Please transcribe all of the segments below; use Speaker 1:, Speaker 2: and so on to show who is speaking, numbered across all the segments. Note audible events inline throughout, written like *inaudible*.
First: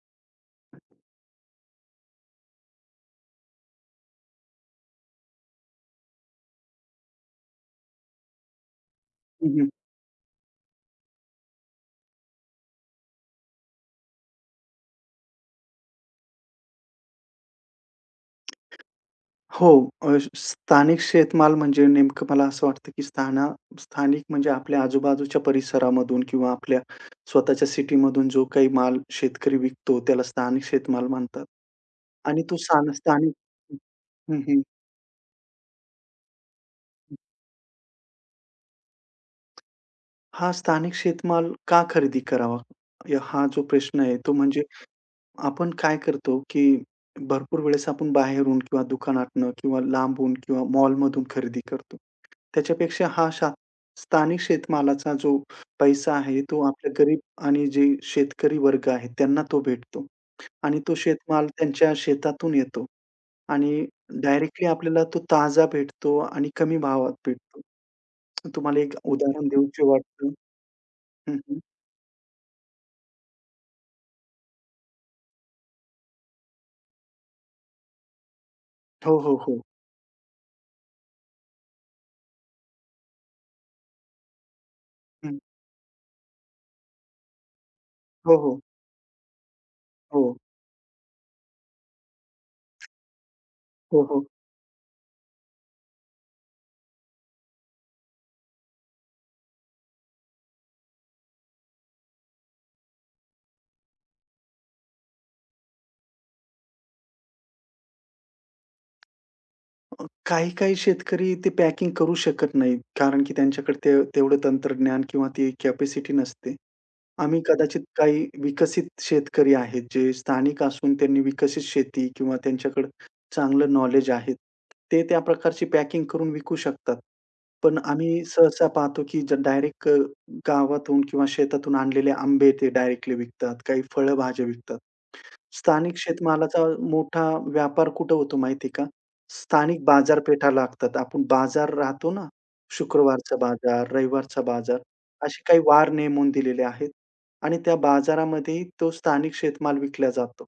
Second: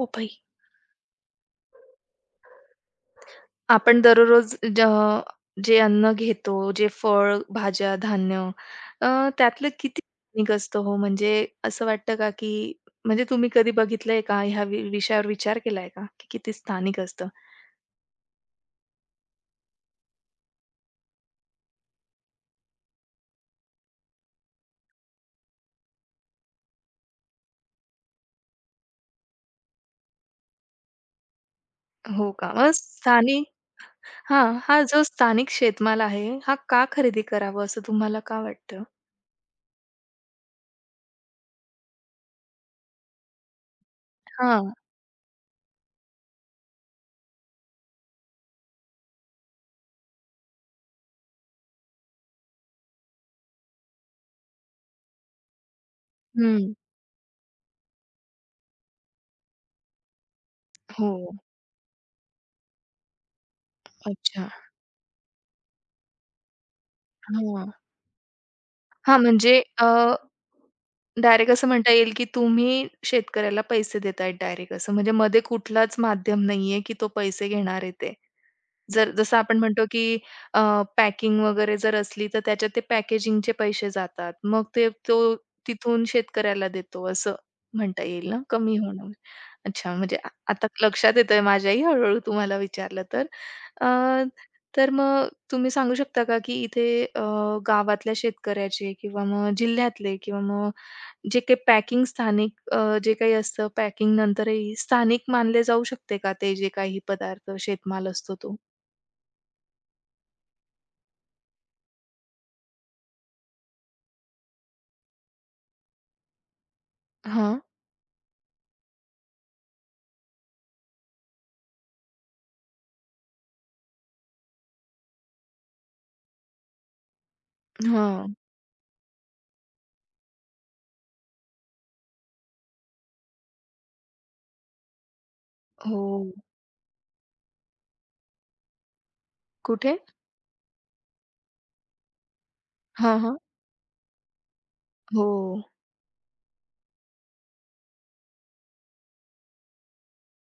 Speaker 1: पपई. आपण दररोज जे अन्न घेतो, जे फळ, भाज्या, धान्य, अ,
Speaker 2: हं,
Speaker 1: त्यातलं
Speaker 2: हं.
Speaker 1: किती स्थानिक असतं हो? म्हणजे असं वाटतं का, की म्हणजे तुम्ही कधी बघितलंय का? ह्या विषयावर विचार केलाय का, की किती स्थानिक असतं?
Speaker 2: हो. स्थानिक शेतमाल म्हणजे नेमकं मला असं वाटतं, की स्थानिक म्हणजे आपल्या आजूबाजूच्या परिसरामधून किंवा आपल्या स्वतःच्या सिटीमधून जो काही माल शेतकरी विकतो, त्याला स्थानिक शेतमाल म्हणतात.
Speaker 1: हो
Speaker 2: आणि
Speaker 1: का?
Speaker 2: तो
Speaker 1: मग
Speaker 2: स्थान स्थानिक.
Speaker 1: स्थानिक
Speaker 2: हं,
Speaker 1: हां,
Speaker 2: हं.
Speaker 1: हा जो स्थानिक शेतमाल आहे, हा का खरेदी करावा असं तुम्हाला का वाटतं?
Speaker 2: हा स्थानिक शेतमाल का खरेदी करावा? हा जो प्रश्न आहे, तो म्हणजे
Speaker 1: हां.
Speaker 2: आपण काय करतो, की भरपूर वेळेस आपण बाहेरून किंवा दुकानातनं किंवा लांबून किंवा मॉलमधून खरेदी करतो. त्याच्यापेक्षा हा शा स्थानिक शेतमालाचा जो पैसा आहे, तो
Speaker 1: हं.
Speaker 2: आपल्या गरीब आणि जे शेतकरी वर्ग आहे, त्यांना तो भेटतो आणि तो
Speaker 1: हो.
Speaker 2: शेतमाल त्यांच्या शेतातून येतो आणि
Speaker 1: अच्छा.
Speaker 2: डायरेक्टली आपल्याला तो ताजा भेटतो आणि कमी भावात भेटतो.
Speaker 1: हां.
Speaker 2: तुम्हाला एक
Speaker 1: हां,
Speaker 2: उदाहरण
Speaker 1: म्हणजे,
Speaker 2: देऊशी वाटतं. हं,
Speaker 1: डायरेक्ट
Speaker 2: हं.
Speaker 1: असं म्हणता येईल, की तुम्ही शेतकऱ्याला पैसे देताय डायरेक्ट असं. म्हणजे मध्ये कुठलाच माध्यम नाहीये, की तो पैसे घेणार आहे ते. जर
Speaker 2: हो,
Speaker 1: जसं
Speaker 2: हो,
Speaker 1: आपण
Speaker 2: हो.
Speaker 1: म्हणतो, की पॅकिंग वगैरे जर असली, तर त्याच्यात ते पॅकेजिंगचे पैसे जातात. मग ते तो
Speaker 2: हं.
Speaker 1: तिथून शेतकऱ्याला देतो, असं म्हणता येईल
Speaker 2: हो,
Speaker 1: ना,
Speaker 2: हो.
Speaker 1: कमी होणं. अच्छा, म्हणजे
Speaker 2: हो.
Speaker 1: आता लक्षात येतंय माझ्याही हळू-हळू तुम्हाला विचारलं तर. अ,
Speaker 2: हो, हो.
Speaker 1: तर मग तुम्ही सांगू शकता का, की इथे, गावातल्या शेतकऱ्याचे किंवा मग जिल्ह्यातले किंवा मग जे काही पॅकिंग स्थानिक, जे काही असतं, पॅकिंग नंतरही स्थानिक मानले जाऊ शकते का ते जे काही पदार्थ, शेतमाल असतो तो?
Speaker 2: काही-काही शेतकरी ते पॅकिंग करू शकत नाहीत. कारण की त्यांच्याकडे ते तेवढं तंत्रज्ञान किंवा ती कॅपॅसिटी नसते. आम्ही
Speaker 1: हां,
Speaker 2: कदाचित काही विकसित शेतकरी आहेत, जे स्थानिक असून त्यांनी विकसित शेती किंवा त्यांच्याकडे चांगलं नॉलेज आहे. ते त्या प्रकारची पॅकिंग करून विकू शकतात. पण आम्ही
Speaker 1: हां.
Speaker 2: सहसा पाहतो की डायरेक्ट गावातून किंवा शेतातून आणलेले आंबे ते डायरेक्टली विकतात. काही फळभाज्या विकतात. स्थानिक
Speaker 1: हो.
Speaker 2: शेतमालाचा मोठा व्यापार कुठं होतो माहिती आहे का? स्थानिक
Speaker 1: कुठे?
Speaker 2: बाजारपेठा लागतात. आपण बाजार राहतो ना,
Speaker 1: हां, हां.
Speaker 2: शुक्रवारचा बाजार, रविवारचा बाजार,
Speaker 1: हो,
Speaker 2: असे काही वार नेमून दिलेले आहेत आणि त्या बाजारामध्ये तो स्थानिक शेतमाल विकला जातो.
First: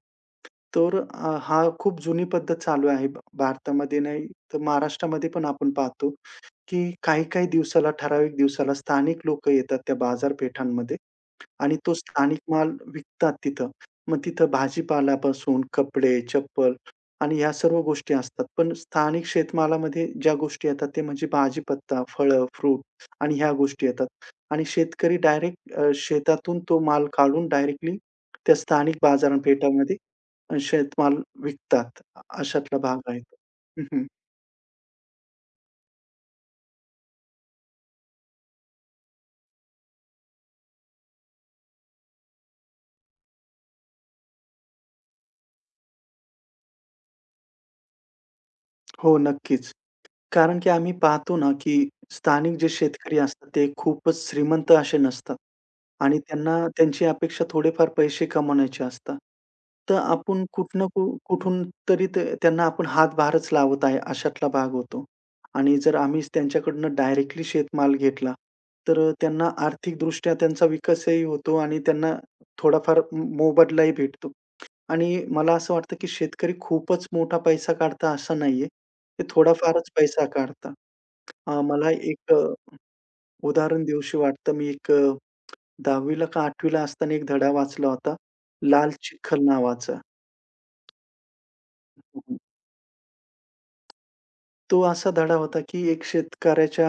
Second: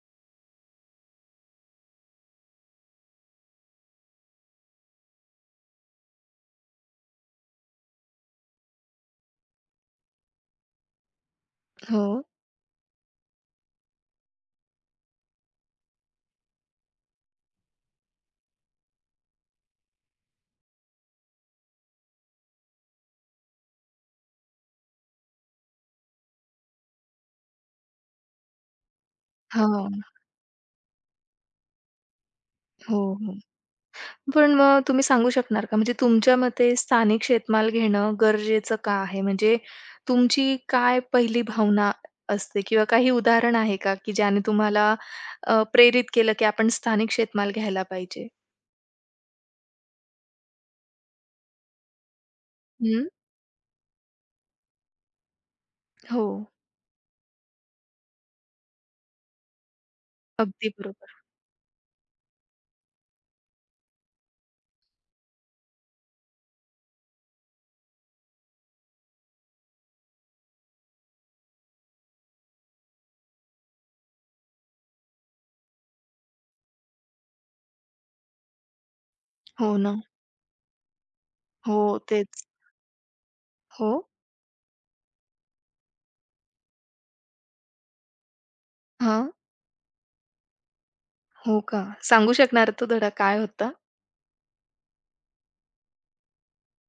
Speaker 2: तर हा खूप जुनी पद्धत चालू आहे भारतामध्ये नाही तर महाराष्ट्रामध्ये पण आपण पाहतो, की काही-काही दिवसाला ठराविक दिवसाला स्थानिक लोकं येतात त्या बाजारपेठांमध्ये आणि तो
Speaker 1: हो.
Speaker 2: स्थानिक माल विकतात तिथं. मग तिथं भाजीपाल्यापासून कपडे, चप्पल आणि ह्या सर्व गोष्टी असतात. पण स्थानिक शेतमालामध्ये ज्या गोष्टी येतात ते म्हणजे भाजीपत्ता, फळं, फ्रूट आणि ह्या गोष्टी येतात. आणि शेतकरी डायरेक्ट शेतातून तो माल काढून डायरेक्टली त्या स्थानिक बाजारपेठामध्ये
Speaker 1: हां.
Speaker 2: शेतमाल विकतात. अशातला
Speaker 1: हो,
Speaker 2: भाग आहे
Speaker 1: हो.
Speaker 2: तो. हं, हं.
Speaker 1: पण मग तुम्ही सांगू शकणार का, म्हणजे तुमच्या मते स्थानिक शेतमाल घेणं गरजेचं का आहे? म्हणजे तुमची काय पहिली भावना असते किंवा काही उदाहरण आहे का, की ज्याने तुम्हाला, प्रेरित केलं, की आपण स्थानिक शेतमाल घ्यायला पाहिजे?
Speaker 2: हो, नक्कीच. कारण की आम्ही पाहतो ना, की स्थानिक जे
Speaker 1: हं.
Speaker 2: शेतकरी असतात ते खूपच श्रीमंत असे नसतात आणि
Speaker 1: हो.
Speaker 2: त्यांना त्यांची अपेक्षा थोडेफार पैसे कमवण्याचे असतात. तर आपण
Speaker 1: अगदी
Speaker 2: कुठं ना
Speaker 1: बरोबर.
Speaker 2: कुठून तरी ते त्यांना आपण हातभारच लावत आहे अशातला भाग होतो. आणि जर आम्ही त्यांच्याकडनं डायरेक्टली शेतमाल घेतला, तर त्यांना आर्थिकदृष्ट्या त्यांचा विकासही होतो आणि त्यांना थोडाफार मोबदलाही भेटतो. आणि मला असं वाटतं, की शेतकरी खूपच मोठा पैसा काढता असं नाहीये. ते
Speaker 1: हो
Speaker 2: थोडाफारच
Speaker 1: ना.
Speaker 2: पैसा काढतात.
Speaker 1: हो,
Speaker 2: मला एक
Speaker 1: तेच.
Speaker 2: उदाहरण
Speaker 1: हो.
Speaker 2: देऊशी वाटतं. मी एक 10वी का 8वी ला असताना एक धडा वाचला होता. लाल
Speaker 1: हां.
Speaker 2: चिखल नावाचा.
Speaker 1: हो का? सांगू शकणार तो धडा काय होता?
Speaker 2: तो असा धडा होता, की एक शेतकऱ्याच्या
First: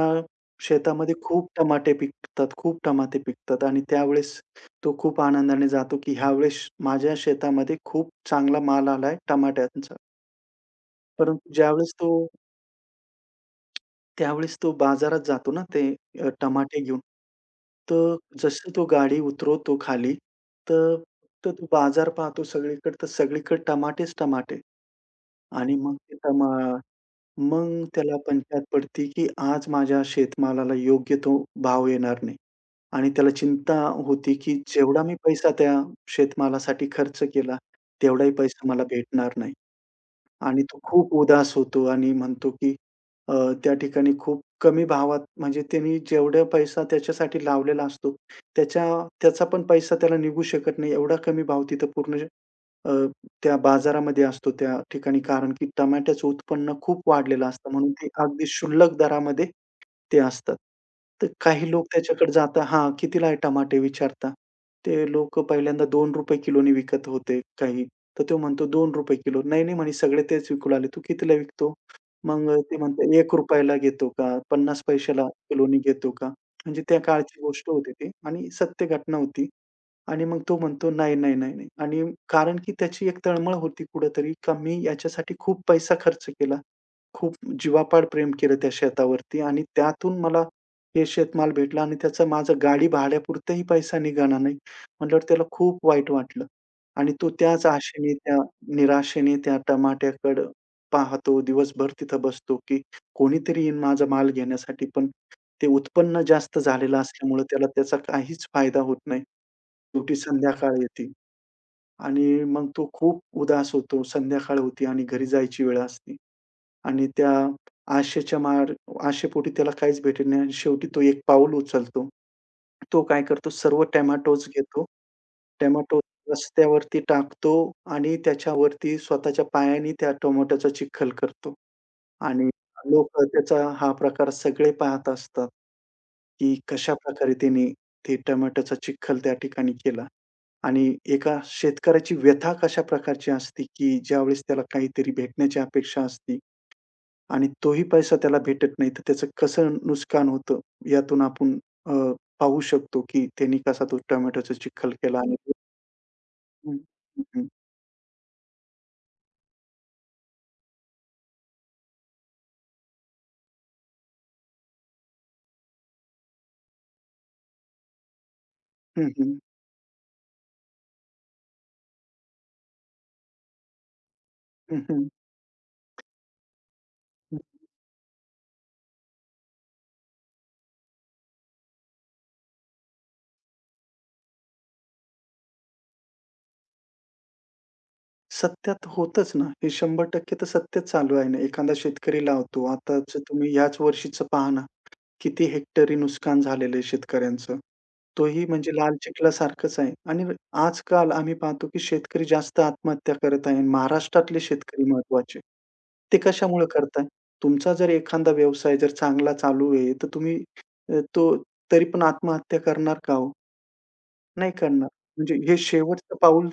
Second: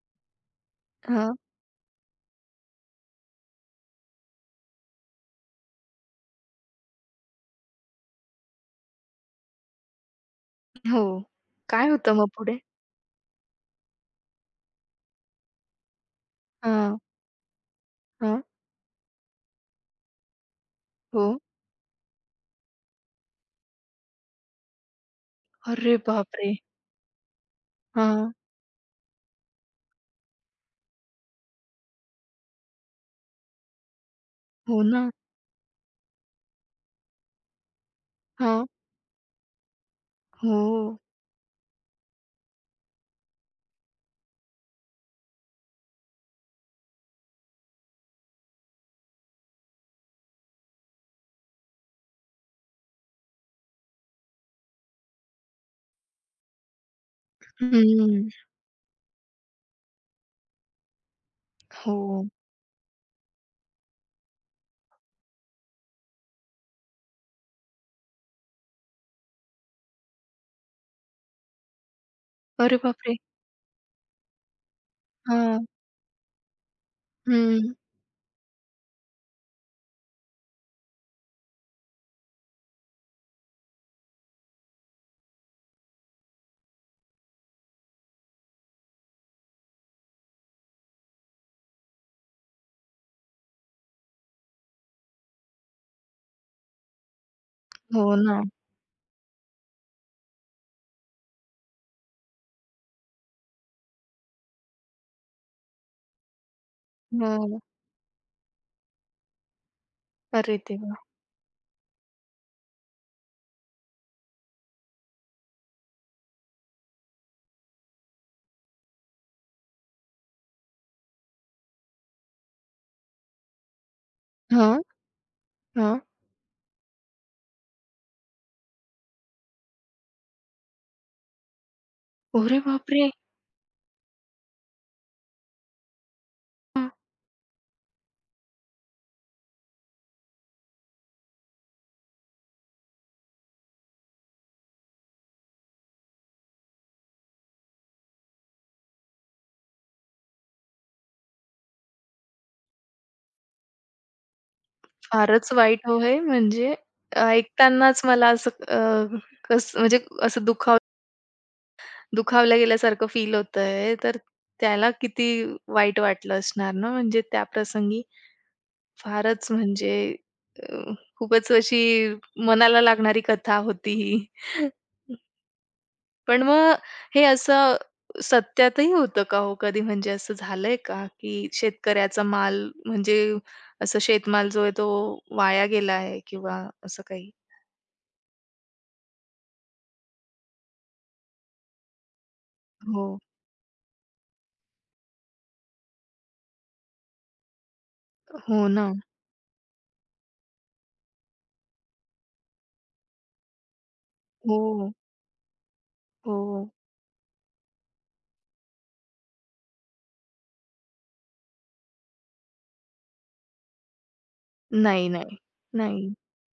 Speaker 2: शेतामध्ये
Speaker 1: हां.
Speaker 2: खूप टमाटे पिकतात, खूप टमाटे पिकतात आणि त्यावेळेस तो खूप आनंदाने जातो, की ह्यावेळेस माझ्या शेतामध्ये खूप चांगला माल आलाय टमाट्यांचा.
Speaker 1: हो.
Speaker 2: परंतु
Speaker 1: काय
Speaker 2: ज्यावेळेस तो
Speaker 1: होतं मग पुढे?
Speaker 2: त्यावेळेस तो बाजारात जातो ना ते टमाटे
Speaker 1: हां,
Speaker 2: घेऊन. तर
Speaker 1: हां.
Speaker 2: जसं तो गाडी उतरवतो खाली, तर
Speaker 1: हो.
Speaker 2: तर तो बाजार पाहतो सगळीकडे, तर सगळीकडे टमाटेच टमाटे. आणि
Speaker 1: अरे
Speaker 2: मग ते टमा
Speaker 1: बापरे!
Speaker 2: मग त्याला
Speaker 1: हां.
Speaker 2: पंचायत पडते, की आज माझ्या शेतमालाला योग्य तो भाव येणार नाही. आणि त्याला चिंता होती, की
Speaker 1: हो
Speaker 2: जेवढा
Speaker 1: ना.
Speaker 2: मी पैसा त्या शेतमालासाठी खर्च केला, तेवढाही
Speaker 1: हां.
Speaker 2: पैसा मला भेटणार नाही. आणि
Speaker 1: हो.
Speaker 2: तो खूप उदास होतो आणि म्हणतो की अ, त्या ठिकाणी खूप कमी भावात, म्हणजे त्यांनी जेवढा पैसा त्याच्यासाठी लावलेला असतो, त्याच्या त्याचा पण पैसा त्याला निघू शकत नाही. एवढा कमी भाव तिथं पूर्ण अ, त्या बाजारामध्ये असतो त्या ठिकाणी. कारण की टमाट्याचं उत्पन्न खूप वाढलेलं असतं म्हणून ते
Speaker 1: हं.
Speaker 2: अगदी क्षुल्लक दरामध्ये ते असतात. तर काही लोक
Speaker 1: हो.
Speaker 2: त्याच्याकडे जाता हां, कितीला आहे टमाटे विचारता. ते लोकं पहिल्यांदा ₹2 किलोनी विकत होते काही. तर तो म्हणतो ₹2 किलो. नाही, नाही म्हणे सगळे तेच विकू लागले. तू कितीला विकतो? मग
Speaker 1: अरे
Speaker 2: ते म्हणतात
Speaker 1: बापरे!
Speaker 2: ₹1 ला घेतो का? 50 पैशाला
Speaker 1: हां.
Speaker 2: किलोनी घेतो का? म्हणजे त्या काळची गोष्ट
Speaker 1: हं.
Speaker 2: होती ती आणि सत्य घटना होती. आणि मग तो म्हणतो नाही, नाही, नाही, नाही. आणि कारण की त्याची एक तळमळ होती कुठेतरी का मी याच्यासाठी खूप पैसा खर्च केला. खूप जीवापाड प्रेम केलं त्या शेतावरती आणि त्यातून मला हे शेतमाल भेटला आणि त्याचा माझा गाडी भाड्यापुरताही पैसा निघाला नाही. म्हटल्यावर त्याला खूप वाईट वाटलं आणि तो त्याच
Speaker 1: हो
Speaker 2: आशेने, त्या
Speaker 1: ना.
Speaker 2: निराशेने त्या टमाट्याकडं पाहतो. दिवसभर तिथं बसतो, की कोणीतरी येईन माझा माल घेण्यासाठी. पण ते उत्पन्न जास्त झालेलं असल्यामुळं
Speaker 1: हां.
Speaker 2: त्याला त्याचा काहीच फायदा होत नाही. शेवटी
Speaker 1: अरे
Speaker 2: संध्याकाळ
Speaker 1: देवा!
Speaker 2: येते आणि मग तो खूप उदास होतो. संध्याकाळ होती आणि घरी जायची वेळ असते. आणि त्या आशेच्या मार आशेपोटी त्याला काहीच भेटत नाही आणि शेवटी तो एक पाऊल उचलतो. तो काय करतो सर्व टोमॅटोज
Speaker 1: हां,
Speaker 2: घेतो. टोमॅटो
Speaker 1: हां.
Speaker 2: रस्त्यावरती टाकतो आणि त्याच्यावरती स्वतःच्या पायाने त्या टोमॅटोचा चिखल करतो आणि
Speaker 1: अरे बापरे!
Speaker 2: लोकं त्याचा हा प्रकार सगळे पाहत असतात, की
Speaker 1: हां.
Speaker 2: कशाप्रकारे त्याने ते टोमॅटोचा चिखल त्या ठिकाणी केला आणि एका शेतकऱ्याची व्यथा कशा प्रकारची असते, की ज्यावेळेस त्याला काहीतरी भेटण्याची अपेक्षा असते. आणि तोही पैसा त्याला भेटत नाही, तर त्याचं कसं नुकसान होतं, यातून आपण अ, पाहू शकतो, की त्यांनी कसा तो टोमॅटोचा चिखल केला. आणि
Speaker 1: फारच वाईट हो हे, म्हणजे,
Speaker 2: हं, हं, हं,
Speaker 1: ऐकतानाच मला असं, कसं म्हणजे, असं दुखावल्या गेल्यासारखं फील होतंय. तर त्याला किती वाईट वाटलं असणार ना, म्हणजे त्या प्रसंगी?
Speaker 2: हं,
Speaker 1: फारच म्हणजे, अ, खूपच अशी मनाला लागणारी कथा होती ही.
Speaker 2: हं, हं.
Speaker 1: पण मग हे असं सत्यातही होतं का हो कधी? म्हणजे असं झालंय का, की शेतकऱ्याचा माल म्हणजे, असं शेतमाल जो आहे तो वाया गेला आहे किंवा असं काही?
Speaker 2: सत्यात होतंच ना. हे 100% तर सत्यच चालू आहे ना. एखादा शेतकरी लावतो.
Speaker 1: हो.
Speaker 2: आताच तुम्ही ह्याच वर्षीचं पहा ना, किती हेक्टरी नुकसान झालेलं आहे शेतकऱ्यांचं. तोही
Speaker 1: हो
Speaker 2: म्हणजे
Speaker 1: ना.
Speaker 2: लाल चिखलासारखंच आहे आणि आजकाल आम्ही पाहतो, की शेतकरी जास्त आत्महत्या करत आहे. महाराष्ट्रातले शेतकरी
Speaker 1: हो,
Speaker 2: महत्त्वाचे. ते कशामुळे
Speaker 1: हो.
Speaker 2: करताय? तुमचा जर एखादा व्यवसाय जर चांगला चालू आहे, तर तुम्ही अ, तो तरी पण आत्महत्या करणार का हो? नाही करणार.
Speaker 1: नाही,
Speaker 2: म्हणजे
Speaker 1: नाही.
Speaker 2: हे
Speaker 1: नाही.
Speaker 2: शेवटचं पाऊल.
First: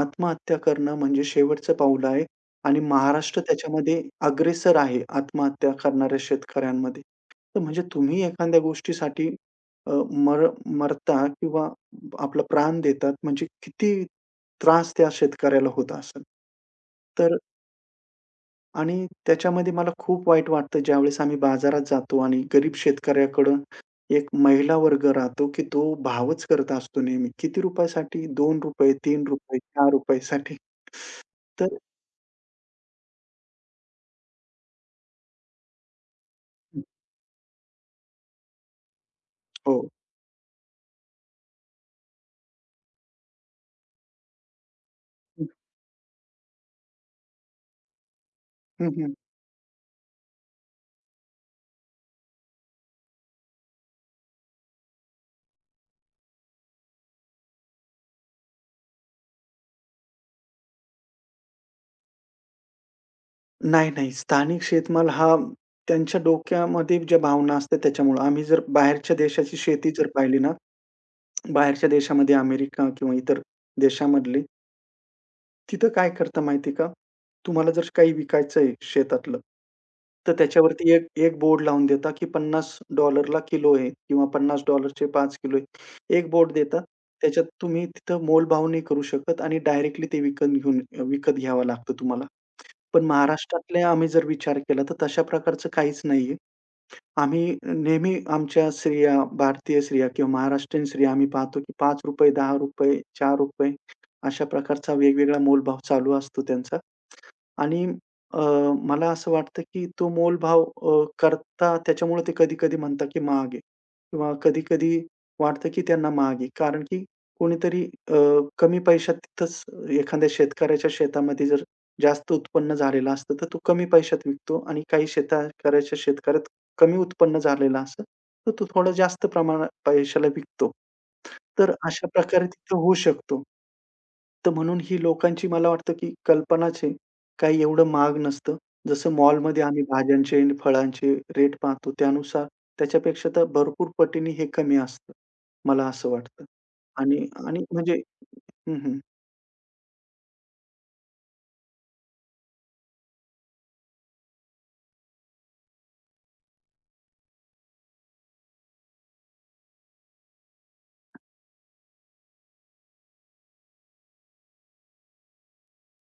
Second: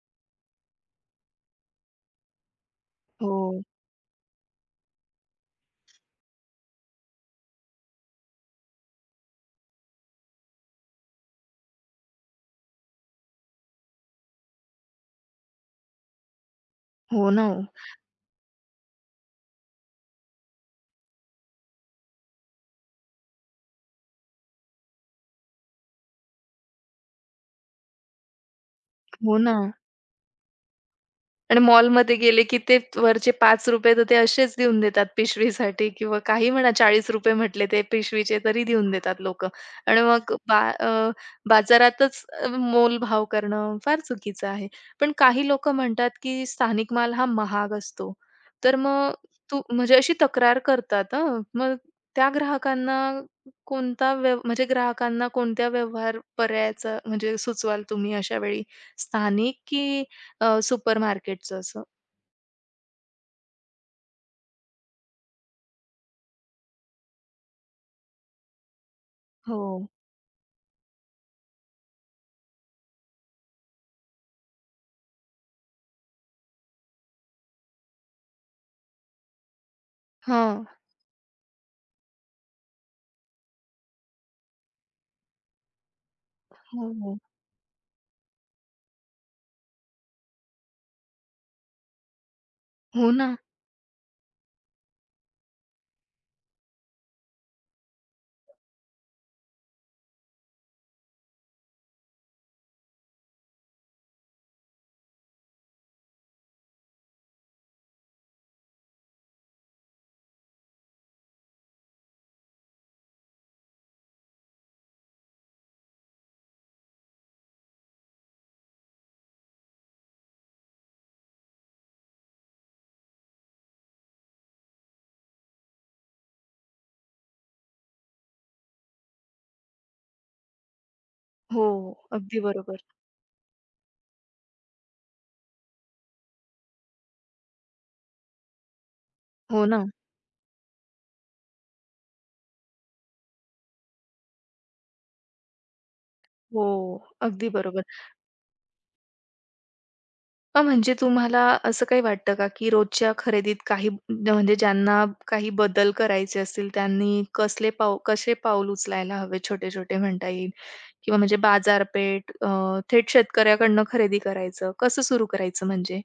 Speaker 2: आत्महत्या करणं म्हणजे शेवटचं पाऊल आहे आणि महाराष्ट्र
Speaker 1: हो.
Speaker 2: त्याच्यामध्ये अग्रेसर आहे आत्महत्या करणाऱ्या शेतकऱ्यांमध्ये. तर म्हणजे तुम्ही एखाद्या गोष्टीसाठी अ, मर मरता किंवा आपला प्राण देतात म्हणजे किती त्रास त्या शेतकऱ्याला होत असेल.
Speaker 1: हो
Speaker 2: तर
Speaker 1: ना ओ.
Speaker 2: आणि त्याच्यामध्ये मला खूप वाईट वाटतं ज्यावेळेस आम्ही बाजारात जातो आणि गरीब शेतकऱ्याकडं एक महिला वर्ग राहतो, की तो भावच करत असतो नेहमी. किती रुपयासाठी ₹2,
Speaker 1: हो ना.
Speaker 2: ₹3, ₹4 साठी.
Speaker 1: आणि
Speaker 2: तर
Speaker 1: मॉलमध्ये गेले, की ते वरचे ₹5 तर ते असेच देऊन देतात पिशवीसाठी किंवा काही म्हणा ₹40 म्हटले ते पिशवीचे तरी देऊन देतात लोकं.
Speaker 2: हो.
Speaker 1: आणि मग बाजारातच, मोलभाव करणं फार चुकीचं आहे. पण काही लोकं म्हणतात, की स्थानिक माल हा महाग असतो. तर
Speaker 2: हं,
Speaker 1: मग
Speaker 2: हं.
Speaker 1: तू, म्हणजे अशी तक्रार करतात हं. मग त्या ग्राहकांना, कोणता व्यव म्हणजे ग्राहकांना कोणत्या व्यवहार पर्यायाचा, म्हणजे सुचवाल तुम्ही अशा वेळी? स्थानिक की, सुपरमार्केटचं असं.
Speaker 2: नाही, नाही. स्थानिक शेतमाल हा त्यांच्या डोक्यामध्ये ज्या भावना असतात त्याच्यामुळं. आम्ही जर बाहेरच्या देशाची
Speaker 1: हो.
Speaker 2: शेती जर पाहिली ना, बाहेरच्या देशामध्ये अमेरिका किंवा इतर देशामधली, तिथं काय करता माहिती का? तुम्हाला जर काही विकायचं आहे शेतातलं, तर
Speaker 1: हां.
Speaker 2: त्याच्यावरती एक एक बोर्ड लावून देता, की $50 किलो आहे किंवा $50 चे 5 किलो आहे. एक बोर्ड देता,
Speaker 1: हो, हो.
Speaker 2: त्याच्यात तुम्ही तिथं मोलभाव नाही करू शकत आणि डायरेक्टली ते विकत घेऊन विकत घ्यावं लागतं तुम्हाला. पण
Speaker 1: हो ना.
Speaker 2: महाराष्ट्रातले आम्ही जर विचार केला, तर तशा प्रकारचं काहीच नाहीये. आम्ही नेहमी आमच्या स्त्रिया, भारतीय स्त्रिया किंवा महाराष्ट्रीयन स्त्रिया आम्ही पाहतो, की ₹5, ₹10, ₹4 अशा प्रकारचा वेगवेगळा मोलभाव चालू असतो त्यांचा. आणि अ, मला असं वाटतं की तो मोलभाव करता त्याच्यामुळे ते कधी-कधी म्हणतात की महाग आहे किंवा कधी-कधी वाटतं की त्यांना महाग आहे. कारण की कोणीतरी कमी पैशात तिथंच एखाद्या शेतकऱ्याच्या शेतामध्ये जर जास्त उत्पन्न झालेलं असतं, तर तो कमी पैशात विकतो आणि काही शेतकऱ्याच्या शेतकऱ्यात कमी उत्पन्न झालेलं असतं, तर तो थोडं जास्त प्रमाणात पैशाला विकतो.
Speaker 1: हो,
Speaker 2: तर अशा
Speaker 1: अगदी
Speaker 2: प्रकारे तिथं
Speaker 1: बरोबर.
Speaker 2: होऊ शकतो. तर म्हणून ही लोकांची मला वाटतं, की कल्पनाच आहे. काही एवढं महाग नसतं. जसं मॉलमध्ये
Speaker 1: हो
Speaker 2: आम्ही
Speaker 1: ना.
Speaker 2: भाज्यांचे आणि फळांचे रेट पाहतो त्यानुसार त्याच्यापेक्षा तर भरपूर पटीने हे कमी असतं. मला असं वाटतं.
Speaker 1: हो,
Speaker 2: आणि
Speaker 1: अगदी
Speaker 2: आणि
Speaker 1: बरोबर.
Speaker 2: म्हणजे. हं, हं.
Speaker 1: मग म्हणजे तुम्हाला असं काही वाटतं का, की रोजच्या खरेदीत काही म्हणजे ज्यांना काही बदल करायचे असतील, त्यांनी कसले कसे पाऊल उचलायला हवे छोटे-छोटे म्हणता येईल? किंवा म्हणजे बाजारपेठ, थेट शेतकऱ्याकडनं खरेदी करायचं, कसं सुरू करायचं म्हणजे?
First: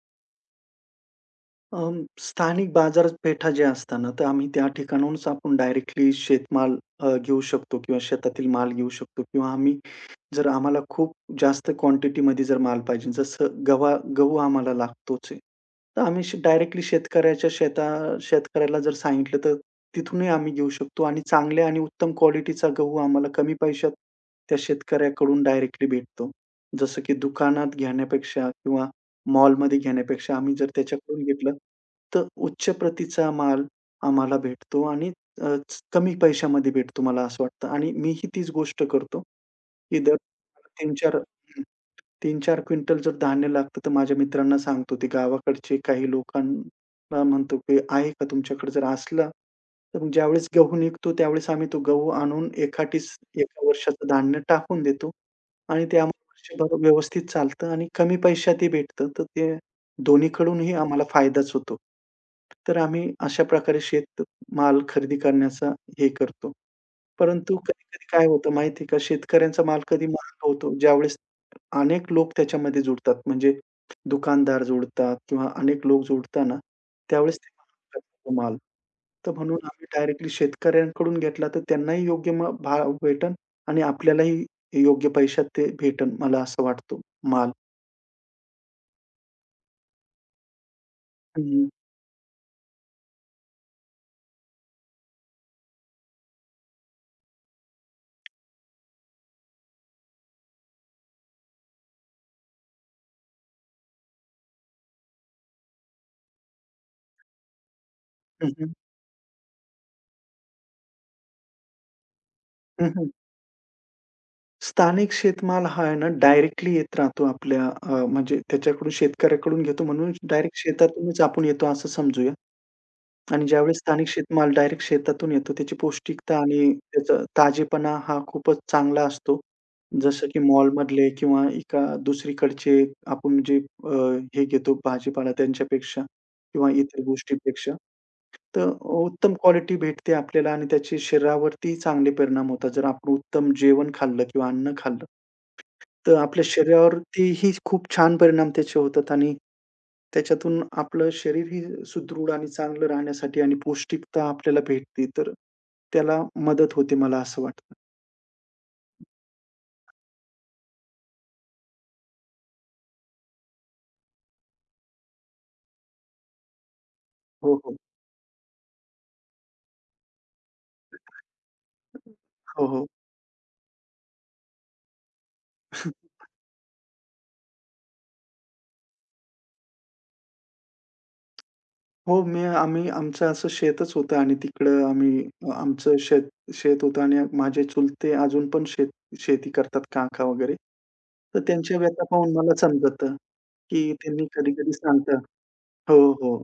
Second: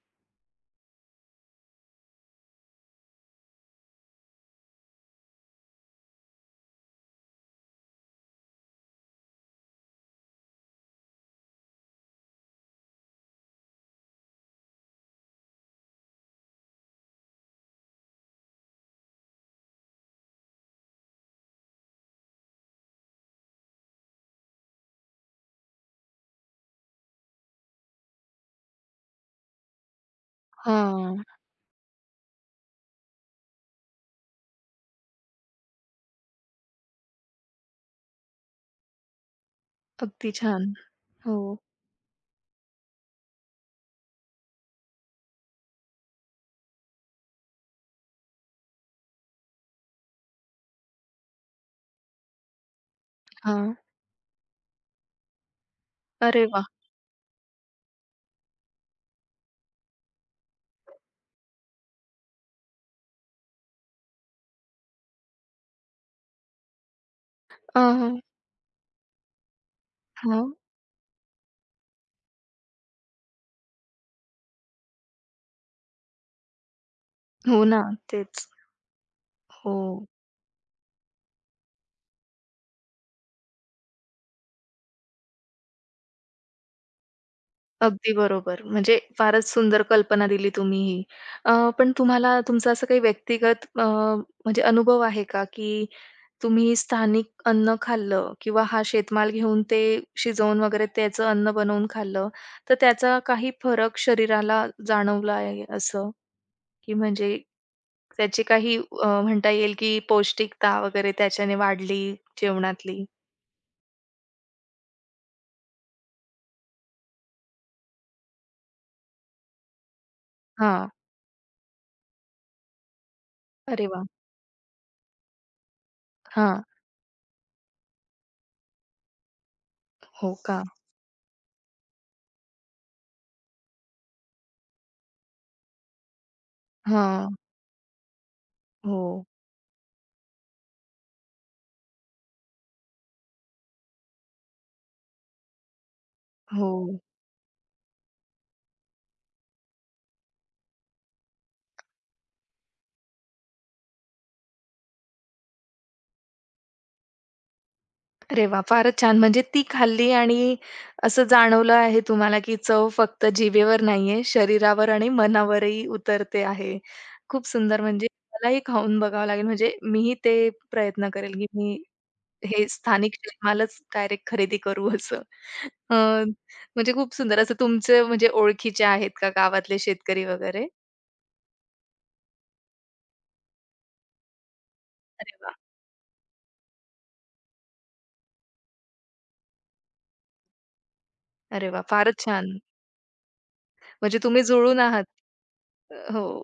Speaker 2: अं, स्थानिक बाजारपेठा ज्या असतात ना, तर आम्ही त्या ठिकाणाहूनच आपण डायरेक्टली शेतमाल घेऊ शकतो किंवा शेतातील माल घेऊ शकतो किंवा आम्ही जर आम्हाला खूप जास्त क्वांटिटीमध्ये जर माल पाहिजे, जसं गहू आम्हाला लागतोच आहे. तर आम्ही डायरेक्टली शेतकऱ्याच्या शेता शेतकऱ्याला जर सांगितलं तर तिथूनही आम्ही घेऊ शकतो आणि चांगल्या आणि उत्तम क्वालिटीचा गहू आम्हाला कमी पैशात त्या शेतकऱ्याकडून डायरेक्टली भेटतो. जसं की दुकानात घेण्यापेक्षा किंवा मॉलमध्ये घेण्यापेक्षा आम्ही जर
Speaker 1: हां,
Speaker 2: त्याच्याकडून घेतलं, तर उच्च प्रतीचा माल आम्हाला भेटतो आणि अ, कमी पैशामध्ये भेटतो मला असं वाटतं आणि मीही तीच गोष्ट करतो, की दर
Speaker 1: अगदी छान.
Speaker 2: 3-4
Speaker 1: हो.
Speaker 2: हं. तीन-चार क्विंटल जर धान्य लागतं, तर माझ्या मित्रांना सांगतो. ते गावाकडचे काही लोकांना म्हणतो, की "आहे का तुमच्याकडे?" जर असला, तर मग ज्यावेळेस गहू निघतो, त्यावेळेस आम्ही तो गहू आणून एकाठीच एका
Speaker 1: हां.
Speaker 2: वर्षाचं धान्य टाकून देतो आणि ते आम्हाला
Speaker 1: अरे वाह!
Speaker 2: वर्षभर व्यवस्थित चालतं आणि कमी पैशातही भेटतं. तर ते दोन्हीकडूनही आम्हाला फायदाच होतो. तर आम्ही अशा प्रकारे शेतमाल खरेदी करण्याचा हे करतो. परंतु कधी-कधी
Speaker 1: हां.
Speaker 2: काय होतं माहिती आहे का, शेतकऱ्यांचा माल कधी महाग होतो, ज्यावेळेस अनेक लोक त्याच्यामध्ये जुडतात. म्हणजे दुकानदार जुडतात किंवा अनेक लोक जुडताना त्यावेळेस ते
Speaker 1: हो ना,
Speaker 2: महाग करतात तो
Speaker 1: तेच.
Speaker 2: माल. तर म्हणून
Speaker 1: हो.
Speaker 2: आम्ही डायरेक्टली शेतकऱ्यांकडून घेतला तर त्यांनाही योग्य भाव भेटेल आणि आपल्यालाही योग्य पैशात ते भेटेल मला असं वाटतो माल.
Speaker 1: अगदी बरोबर. म्हणजे फारच सुंदर कल्पना दिली तुम्ही ही.
Speaker 2: हं,
Speaker 1: अ,
Speaker 2: हं.
Speaker 1: पण तुम्हाला तुमचा असं काही व्यक्तिगत, म्हणजे अनुभव आहे का, की तुम्ही स्थानिक अन्न खाल्लं किंवा हा शेतमाल घेऊन ते शिजवून वगैरे त्याचं अन्न बनवून खाल्लं, तर त्याचा काही फरक शरीराला जाणवला आहे असं? की म्हणजे त्याची
Speaker 2: हं, हं.
Speaker 1: काही, म्हणता येईल, की पौष्टिकता वगैरे त्याच्याने वाढली
Speaker 2: हं,
Speaker 1: जेवणातली?
Speaker 2: हं. स्थानिक शेतमाल हा आहे ना, डायरेक्टली येत राहतो आपल्या म्हणजे त्याच्याकडून शेतकऱ्याकडून घेतो म्हणून डायरेक्ट
Speaker 1: हां.
Speaker 2: शेतातूनच आपण येतो असं समजूया आणि ज्यावेळेस
Speaker 1: अरे वाह!
Speaker 2: स्थानिक शेतमाल डायरेक्ट शेतातून येतो, त्याची पौष्टिकता
Speaker 1: हां.
Speaker 2: आणि त्याचा ताजेपणा हा खूपच चांगला असतो. जसं
Speaker 1: हो
Speaker 2: की
Speaker 1: का?
Speaker 2: मॉलमधले किंवा एका दुसरीकडचे आपण जे अ, हे घेतो भाजीपाला त्यांच्यापेक्षा किंवा इतर
Speaker 1: हां.
Speaker 2: गोष्टींपेक्षा, तर
Speaker 1: हो.
Speaker 2: उत्तम क्वालिटी भेटते आपल्याला आणि त्याचे शरीरावरती चांगले परिणाम होतात. जर आपण उत्तम जेवण खाल्लं किंवा अन्न खाल्लं. तर आपल्या
Speaker 1: हो.
Speaker 2: शरीरावरतीही खूप छान परिणाम त्याचे होतात आणि त्याच्यातून आपलं शरीरही सुदृढ आणि चांगलं राहण्यासाठी आणि पौष्टिकता आपल्याला भेटते, तर त्याला मदत होते मला असं वाटतं.
Speaker 1: अरे वाह! फारच छान. म्हणजे ती खाल्ली आणि असं जाणवलं आहे तुम्हाला, की चव फक्त जिभेवर नाहीये, शरीरावर आणि मनावरही उतरते आहे. खूप
Speaker 2: हो, हो.
Speaker 1: सुंदर. म्हणजे मलाही खाऊन बघावं लागेल. म्हणजे मीही ते प्रयत्न करेल, की मी
Speaker 2: हो,
Speaker 1: हे
Speaker 2: हो.
Speaker 1: स्थानिक मालच डायरेक्ट खरेदी करू असं. अ, म्हणजे खूप सुंदर. असं तुमचे म्हणजे ओळखीचे आहेत का गावातले शेतकरी वगैरे?
Speaker 2: हो, आम्ही आमचं असं शेतच होतं आणि तिकडं आम्ही
Speaker 1: अरे वाह!
Speaker 2: आमचं शेत शेत होतं आणि माझे चुलते अजून पण शेती करतात काका वगैरे. तर
Speaker 1: अरे
Speaker 2: त्यांच्या
Speaker 1: वाह!
Speaker 2: व्यथा
Speaker 1: फारच
Speaker 2: पाहून
Speaker 1: छान.
Speaker 2: मला समजतं, की
Speaker 1: म्हणजे
Speaker 2: त्यांनी
Speaker 1: तुम्ही
Speaker 2: कधी-कधी
Speaker 1: जुळून आहात.
Speaker 2: सांगतात. हो,
Speaker 1: हो,
Speaker 2: हो.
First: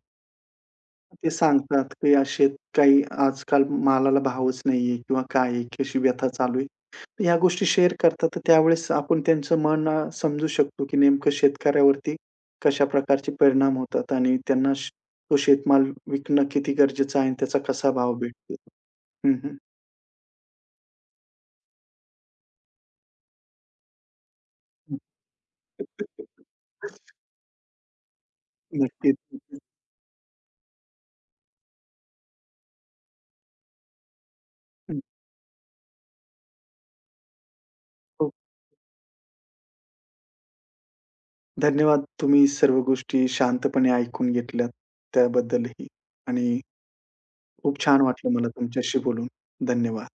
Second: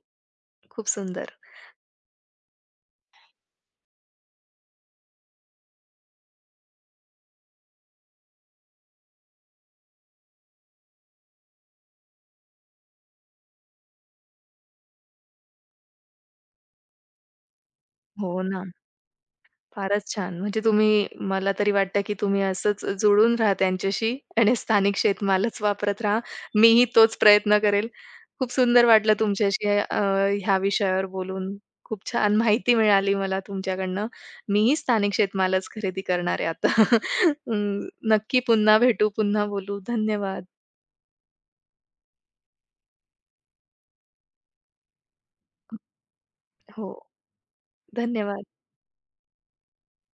Speaker 1: खूप
Speaker 2: ते
Speaker 1: सुंदर.
Speaker 2: सांगतात, की असे काही आजकाल मालाला भावच नाहीये किंवा काय आहे, कशी व्यथा चालू आहे. तर ह्या गोष्टी शेअर करतात, तर त्यावेळेस आपण त्यांचं मन समजू शकतो, की नेमकं शेतकऱ्यावरती कशा प्रकारचे परिणाम होतात आणि त्यांना श तो शेतमाल विकणं किती गरजेचं आहे आणि त्याचा कसा भाव
Speaker 1: हो
Speaker 2: भेटतो.
Speaker 1: ना.
Speaker 2: हं, हं.
Speaker 1: फारच छान. म्हणजे तुम्ही मला तरी वाटतं, की तुम्ही असंच जुळून राहा त्यांच्याशी आणि स्थानिक शेतमालच वापरत राहा.
Speaker 2: *laughs*
Speaker 1: मीही तोच प्रयत्न करेल. खूप सुंदर वाटलं
Speaker 2: नक्कीच, नक्कीच.
Speaker 1: तुमच्याशी, ह्या विषयावर बोलून. खूप छान माहिती मिळाली मला तुमच्याकडनं. मीही
Speaker 2: हं,
Speaker 1: स्थानिक शेतमालच खरेदी करणार आहे आता. *laughs* अं,
Speaker 2: हो.
Speaker 1: नक्की पुन्हा भेटू, पुन्हा बोलू. धन्यवाद.
Speaker 2: धन्यवाद. तुम्ही सर्व गोष्टी शांतपणे ऐकून घेतल्यात त्याबद्दलही आणि
Speaker 1: हो,
Speaker 2: खूप छान वाटलं
Speaker 1: धन्यवाद.
Speaker 2: मला तुमच्याशी बोलून. धन्यवाद.